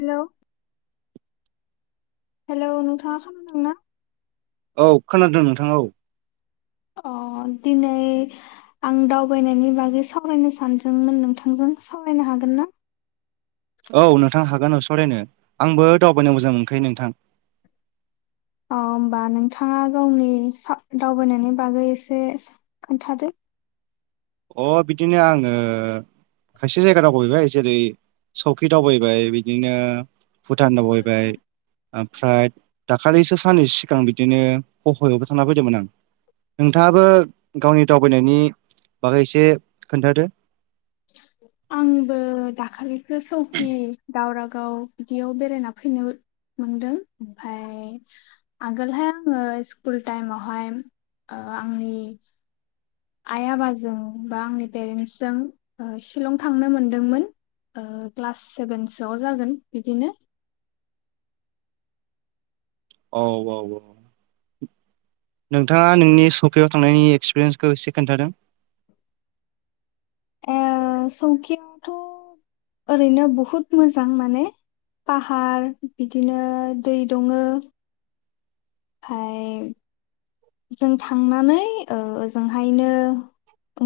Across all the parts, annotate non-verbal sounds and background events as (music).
हेल' hello नोंथाङा खोनादोंं ना? औ खोनादों नोंथां औ अ दिनै आं दावबायनायनि बागै सावरायनो सानदोंमोन? नोंथांजों सावरायनो हागोन ना? औ नोंथां हागोन अ सावरायनो आंबो दावबायनो मोजां मोनखायो नोंथां औ होनबा नोंथाङा गावनि सा दावबायनायनि बागै एसे खोन्थादो अ बिदिनो आङो खायसे जायगा दावबायहैबाय जेरै- सौकि दावबायबाय बिदिनो भुटान दावबायबाय ओमफ्राय दाखालिसो साननैसो सिगां बिदिनो हफयावबो थांना फैदोंमोन आं नोंथाङाबो गावनि दावबायनायनि बागै एसे खोन्थादो आंबो दाखालिसो सौकि दावराव आव बिदियाव बेरायना फैनो मोनदों ओमफ्राय आगोलहाय आङो स्कुल टाइमावहाय अ आंनि आइ आबाजों बा आंनि पेरेन्टसजों ओ शिलं थांनो मोनदोंमोन? ओ क्लास सेभेनसोआव जागोन बिदिनो औ औ नोंथाङा नोंनि सकायाव थांनायनि एक्सपिरियेन्सखौ एसे खोन्थादों ए संखयावथ' ओरैनो बहुत मोजां माने पाहार बिदिनो दै दङो फाय जों थांनानै ओ ओजोंहायनो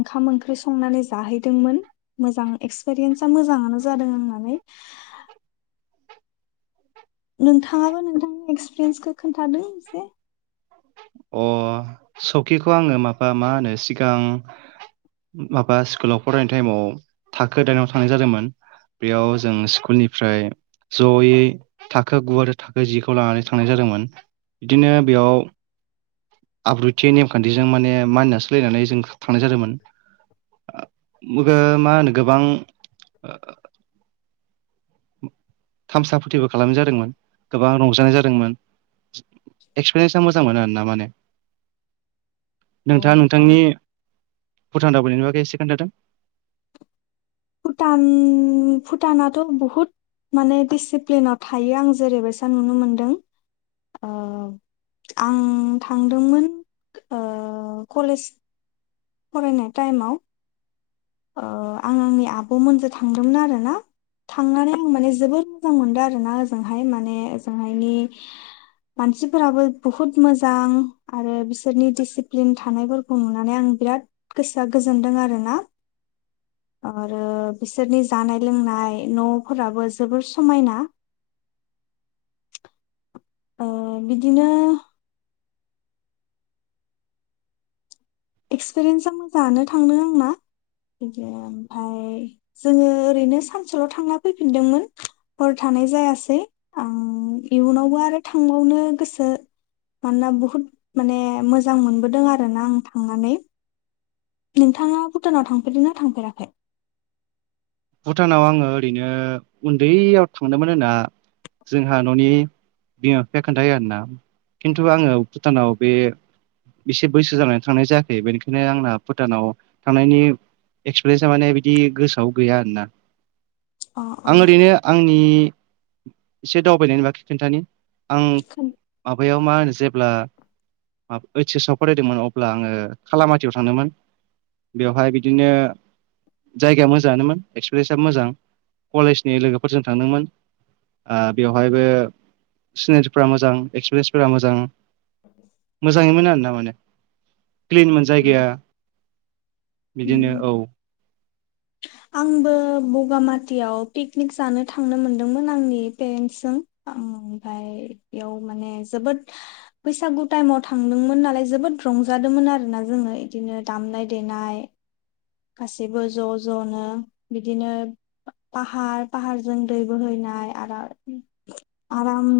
ओंखाम ओंख्रि संनानै जाहैदोंमोन? मोजां एक्सपिरियेन्सा मोजाङानो जादों आंननानै नोंथाङाबो नोंथांनि एक्सपिरियेन्सखौ खोन्थादों एसे? सकिखौ आङो माबा मा होनो सिगां माबा स्कुलाव फरायनाय टाइमाव थाखो दाइनाव थांनाय जादोंमोन। बेयाव जों स्कुलनिफ्राय जयै थाखो गु आरो थाखो जिखौ लानानै थांनाय जादोंमोन। बिदिनो बेयाव आब्रुथि नेमखान्थिजों माने मानिना सोलायनानै जों थांनाय जादोंमोन मा होनो गोबां थामसा फोथिबो खालामनाय जादोंमोन। गोबां रंजानाय जादोंमोन? एक्सपिरियेन्सा मोजां मोनो आरोना माने। (unintelligible) औ नोंथाङा औ नोंथांनि भुटान दावबाइनायनि बागै एसे खोन्थादों भुटान भुटानाथ' बहुत माने डिसिप्लिनाव थायो आं जेरैबायसा नुनो मोनदों अ आं थांदोंमोन ओ कलेज फरायनाय टाइमाव ओ आं आंनि आब'मोनजों थांदोंमोन आरोना? थांनानै आं माने जोबद मोजां मोनदों आर ना ओजोंहाय माने ओजोंहायनि मानसिफोराबो बुहुत मोजां आरो बिसोरनि डिसिप्लिन थानायफोरखौ नुनानै आं बिराद गोसोआ गोजोनदों आरोना आरो बिसोरनि जानाय लोंनाय न'फोराबो जोबोर समायना ओ बिदिनो एक्सपिरियेन्स मोजाङानो थांदों आंना बिदिनो ओमफाय जोङो ओरैनो सानसेल थांना फैफिनदोंमोन हरथा नाय जायासै ओं इयुनावबो आरो थांबावनो गोसो मानोना बहुद माने मोजां मोनबोदों आरोना आं थांनानै नोंथाङा भुटानाव थांफेरदों ना थांफेराखै? भुटानाव आङो ओरैनो उन्दैयाव थांदोंमोन होनना जोंहा न'नि बिमा फिफाया खोन्थायो आरोना खिन्थु आङो भुटानाव बे एसे बैसो जानानै थांनाय जायाखै बेनिखायनो आंना भुटानाव थांनायनि एक्सपिरियेन्सा माने बिदि गोसोआव गैया आरोना अ अ आं ओरैनो आंनि एसे दावबायनायनि बाखि खोन्थानि (unintelligible) बैयाव मा होनो जेब्ला (unintelligible) ओइस एस आव फरायदोंमोन अब्ला आङो खालामाथियाव थांदोंमोन बेवहाय बिदिनो जायगाया मो जानोमोन एक्सपिरियेन्सआबो मोजां कलेजनि लोगोफोरजों थांदोंमोन ओ बेवहायबो सिनायथिफोरा मोजां एक्सपिरियेन्सफोरा मोजां मोजाङैमोन आर ना माने क्लिनमोन जायगाया बिदिनो उम औ आंबो बगामाथियाव पिकनिक जानो थांनो मोनदोंमोन आंनि पेरेन्टसजों ओमफाय बेयाव माने जोबोद बैसागु टाइमाव थांदोंमोन नालाय जोबोद रंजादोंमोन आरोना जोङो बिदिनो दामनाय देनाय गासैबो ज' ज'नो बिदिनो फाहार फाहारजों दै बोहैनाय आरो आराम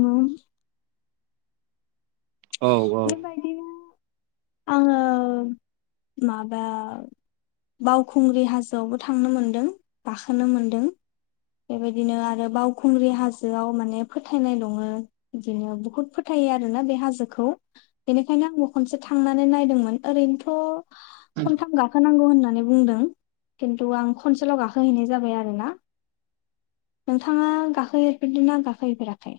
औ बेबायदिनो आङो माबा बावखुंग्रि हाजोआवबो थांनो मोनदों गाखोनो मोनदों बेबायदिनो आरो बावखुंग्रि हाजोआव माने फोथायनाय दङो बिदिनो बुहुत फोथाय थायो आरोना बे हाजोखौ बेनिखायनो आंबो खनसे थांनानै नायदोंमोन ओरैनोथ' खनथाम गाखोनांगौ होन नानै बुंदों खिन्थु आं खनसेल' गाखो हैैनाय जाबाय आरोना नोंथाङा गाखोहैफेरदोंना गाखोहैफेराखै?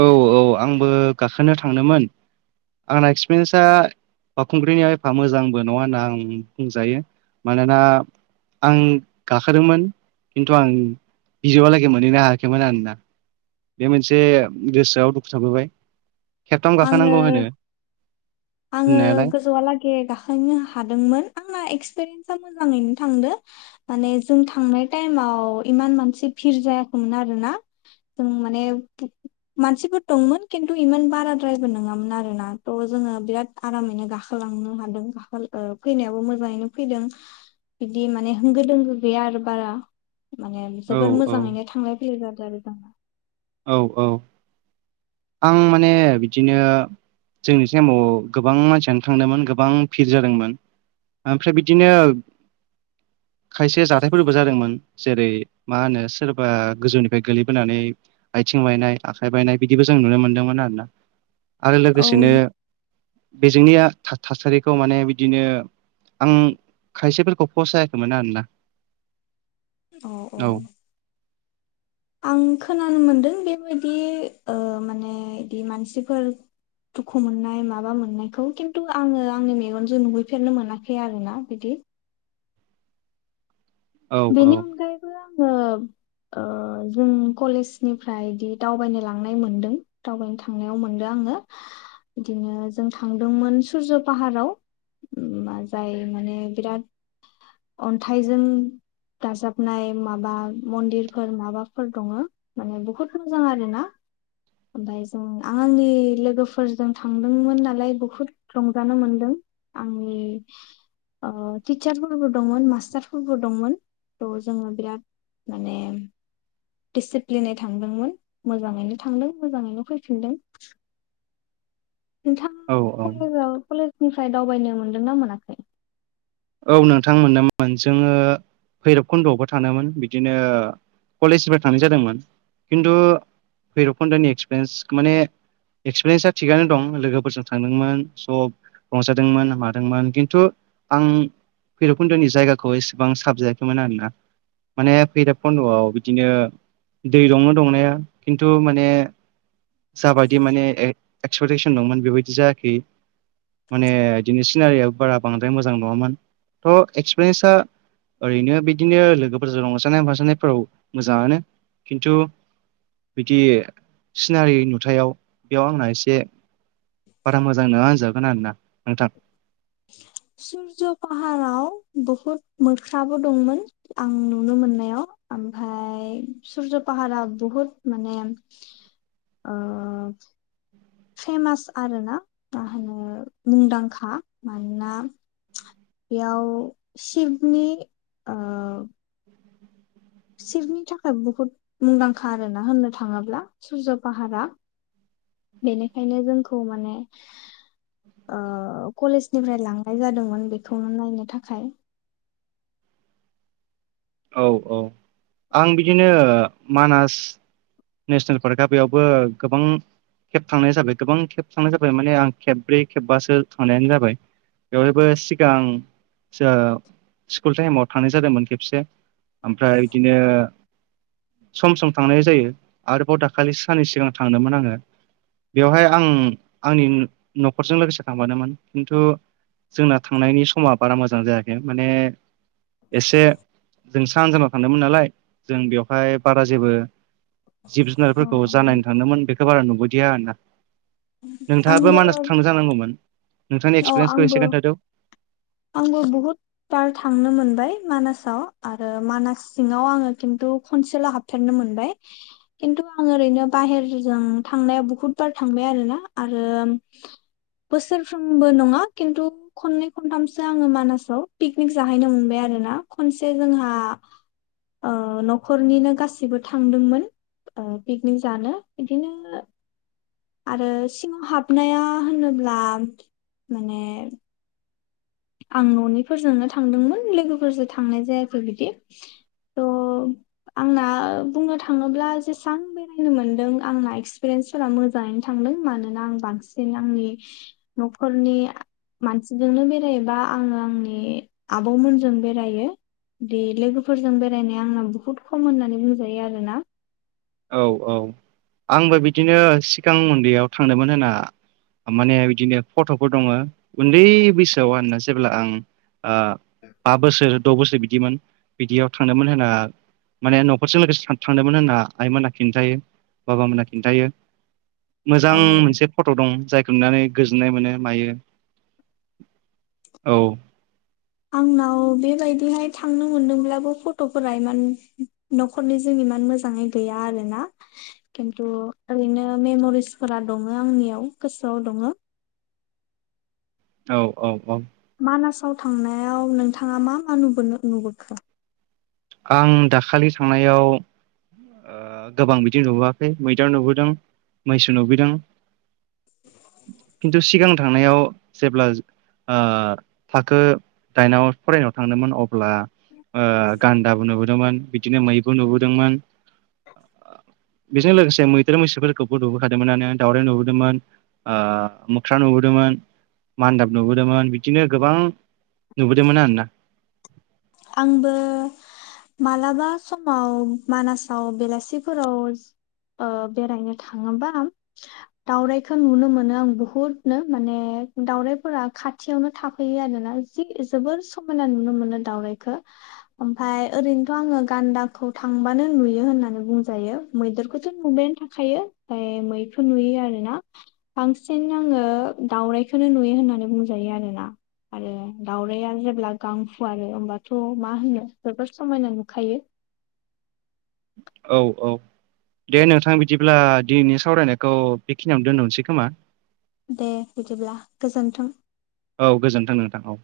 औ औ आंबो गाखोनो थांदोंमोन आंना एक्सपिरियेन्सा बावखुंग्रिनि एफा मोजांबो नङा होनना आं बुंजायो मानोना आं गाखोदोंमोन खिन्थु आं बिजौहालागै मोनहैनो हायाखैमोन आरोना बे मोनसे गोसोआव दुखु थाबोबाय खेबथाम आङो गाखोनांगौ होनो आङो होननायालाय गोजौआलागै गाखोनो हादोंमोन आंना एक्सपिरिन्स सा मोजाङैनो थांदो माने जों थांनाय टाइमाव इमान मानसि भिर जायाखैमोन आरो ना जों माने मानसिफोर दंमोन खिन्थु इमान बारा द्रायबो नङामोन आरोना थ' जोङो बिराद आरामैनो गाखोलांनो हादों ओ फैनायाबो मोजां नो फैदों बिदि माने होंगो दोंगो गैया आरो बारा माने औ जोबोर औ मोजाङैनो थांलाय फैयो जादो आरो जोंना औ औ आं माने बिदिनो जोंनि टाइमाव गोबां मानसियानो थांदोंमोन गोबां फिर जादोंमोन ओमफ्राय बिदिनो (inaudible) खायसे जाथायफोरबो जादोंमोन जेरै मा होनो सोरबा गोजौनिफाय गोलैबोनानै आइ थिं बायनाय आखाइ बायनाय बिदिबो जों नुनो मोन्दोंमोन आरोना आरो औ लोगोसेनो बेजोंनिया था थासारिखौ माने बिदिनो आं खायसेफोरखौ फसायाखैमोन आरोना। अ औ आं खोनानो मोनदों बेबायदि ओ माने इदि मानसिफोर दुखु मोननाय माबा मोननायखौ खिन्थु आङो आंनि मेगनजों नुुहैफेरनो मोनाखै आरोना बिदि। (unintelligible) औ औ बेनि अनगायैबो आङो ओ जों कलेजनिफ्रायदि दावबायनो लांनाय मोनदों दावबायनो थांनायाव मोनदों आं। इदिनो जों थांदोंमोन सुरज' फाहाराव मा जायो माने बिराद अन्थाइजों दाजाबनाय माबा मन्दिरफोर माबाफोर दङ माने बहुद मोजां आरोना ओमफाय जों आं आंनि लोगोफोरजों थांदोंमोन नालाय बहुद रंजानो मोनदों आंनि अ' टिचारफोरबो दंमोन मास्टारफोरबो दंमोन थ' जोङो बिराद माने दिसिप्लिनै थांदोंमोन मोजाङैनो थांदों मोजाङैनो फैफिनदों। नोंथां औ (unintelligible) औ कलेजाव कलेजनिफ्राय दावबायनो मोनदोंना मोनाखै? औ नोंथां मोन (inaudible) मोन जोङो भैरब खुन्द'आवबो थांदोंमोन बिदिनो कलेजनिफ्राय थानाय जादोंमोन खिन्थु भैरबखनदनि एक्सपिरियेन्स माने एक्सपिरियेन्सा थिगानो दं लोगोफोरजों थांदोंमोन स' रंजादोंमोन मादोंमोन खिन्थु आं भैर'कुन्द'नि जायगाखौ एसेबां साबजायाखैमोन आरोना। माने फैरबखन्द'आव बिदिनो दै दंनो दंनाया खिन्थु माने जाबायदि माने ए क्सपेक्टेसन दंमोन बेबायदि जायाखै। माने इदिनो सिनारियाबो बारा बांद्राय मोजां नङामोन थ' एक्सपिरियेन्सा ओरैनो बिदिनो लोगोफोरजों रंजानाय माजानायफोराव मोजाङानो खिन्थु बिदि सिनारि नुथायाव बेयाव आंना एसे बारा मोजां नङा होनजागोन आरोना नोंथां (unintelligible) सुरज' फाहाराव बहुद मोख्राबो दंमोन आं नुनो मोननायाव ओमफाय सुरज' पाहारा बहुत माने ओ' फेमास आरोना मा होनो मुंदांखा मानोना बेयाव शिबनि ओ शिबनि थाखाय बहुत मुंदांखा आरोना होननो थाङोब्ला सुरज' फाहारा बेनिखायनो जोंखौ माने ओ कलेज निफ्राय लांनाय जादोंमोन बेखौनो नायनो थाखाय औ औ आं बिदिनो मानास नेसनेल पार्कआ बेयावबो गोबां खेब थांनाय जाबाय गोबां खेब थांनाय जाबाय माने आं खेबब्रै खेबबासो थांनायानो जाबाय बेवहायबो सिगां (unintelligible) स्कुल टाइमाव थांनाय जादोंमोन खेबसे। ओमफ्राय बिदिनो सम सम थांनाय जायो आरोबाव दाखालि सानै सिगां थांदोंमोन आङो बेवहाय आं आंनि न'खरजों लोगोसे थांफादोंमोन खिन्थु जोंना थांनायनि समा बारा मोजां जायाखै माने एसे जों साहा ओनसोलाव थांदोंमोन नालाय जों बेवहाय बारा जेबो जिब अ जुनारफोरखौ जा नायनो अ थांदोंमोन बेखौ बारा नुबोदिया आरोना नोंथाङाबो आंबो मानास थांनो जानांगौमोन नोंथांनि औ एक्सपिरियेन्सखौ आंबो एसे खोन्थादो आंबो बहुद बार थांनो मोनबाय मानासाव आरो मानास सिङाव आङो खिन्थु खनसेल' हाबफेरनो मोनबाय खिन्थु आं ओरैनो बाहेरजों थांनायाव बहुतबार थां थांबाय आरोना बोसोरफ्रोमबो नङा खिन्थु खनै खनथाम आङो मानासाव पिकनिक जाहैनो मोनबाय आरो ना खनसे जोंहा न'खरनिनो गासैबो थांदोंमोन। पिकनिक जानो बिदिनो आरो सिङाव हाबनाया होनोब्ला माने आं न'निफोरजोंनो थांदोंमोन लोगोफोरजों थांनाय जायाखै बिदि त' आंना बुंनो थाङोब्ला जेसेबां बेरायनो मोनदों आंना एक्सपिरिन्सफोरा मोजाङैनो थांदों मोन मानोना आङो बांसिन आंनि न'खरनि मानसिजोंनो जेनबा आङो आंनि आब'मोनजों बेरायो बे लोगोफोरजों बेरायनाया आंना बहुत खम होननानै बुंजायो आरोना औ औ आंबो बिदिनो सिगां उन्दैयाव थांदोंमोन होना माने बिदिनो फट'फोर दङ उन्दै बैसोआव आरोना जेब्ला आं बा बोसोर द' बोसोर बिदिमोन बिदियाव थांदोंमोन होनना माने न'खरजों लोगोसे थांदोंमोन होनना आइमोना खिन्थायो बाबा मोना खिन्थायो मोजां मोनसे फट' दं जाय सोमनानै गोजोननाय मोनो मायो औ आंनाव बेबायदिहाय थांनो मोनदोंब्लाबो फट'फोरा इमान न'खरनि जोंनि इमान मोजाङै गैया आरोना खिन्थु ओरैनो मेम'रिसफोरा दङ आंनियाव गोसोआव दङ औ औ औ मानासाव थांनायाव नोंथाङा मा मा नु नुबोखो? आं दाखालि थांनायाव गोबां बिदि नुबोआखै मैदेर नुबोदों मैसो नुबोदों खिन्थु सिगां थांनायाव जेब्ला थाखो दाइनाव फरायनायाव थांदोंमोन अब्ला नुदोंमोन बिदिनो मैबो नुबोदोंमोन (inaudible) बेजों लोगोसे मैदेर मैसोफोरखौबो नुबोखादोंमोनान दावउराइ नुबोदोंमोन मोख्रा नुबोदोंमोन मान्दाब नुबोदोंमोन बिदिनो गोबां नुबोदोंमोन आरोना। आंबो मालाबा समाव मानासाव बेलासिफोराव बेरायनो थाङोबा दावरायखौ नुनो मोनो आं बुहुदनो माने दाउरायफोरा खाथियावनो थाफैयो आरोना जि जोबोर समायना नुनो मोनो दाउरायखौ (inaudible) ओमफाय ओरैनोथ' आङो गान्दाखौ थांबानो नुयो होननानै बुंजायो मैदेरखौथ' नुब थाखायो फ्राय मैखौ नुयो आरोना बांसिन आङो दाावरायखौनो नुयो बे होननानै बुंजायो आरोना आरो दावराया जेब्ला गां फुवारो आरो हबा थ' मा होनो जोबोर समायना नुखायो। औ औ दे नोंथां बिदिब्ला दिनैनि सावरायनायखौ बेखिनियावनो दोनथ'नोसै खोमा? दे बिदिब्ला गोजोन्थों। औ गोजोन्थों नोंथां औ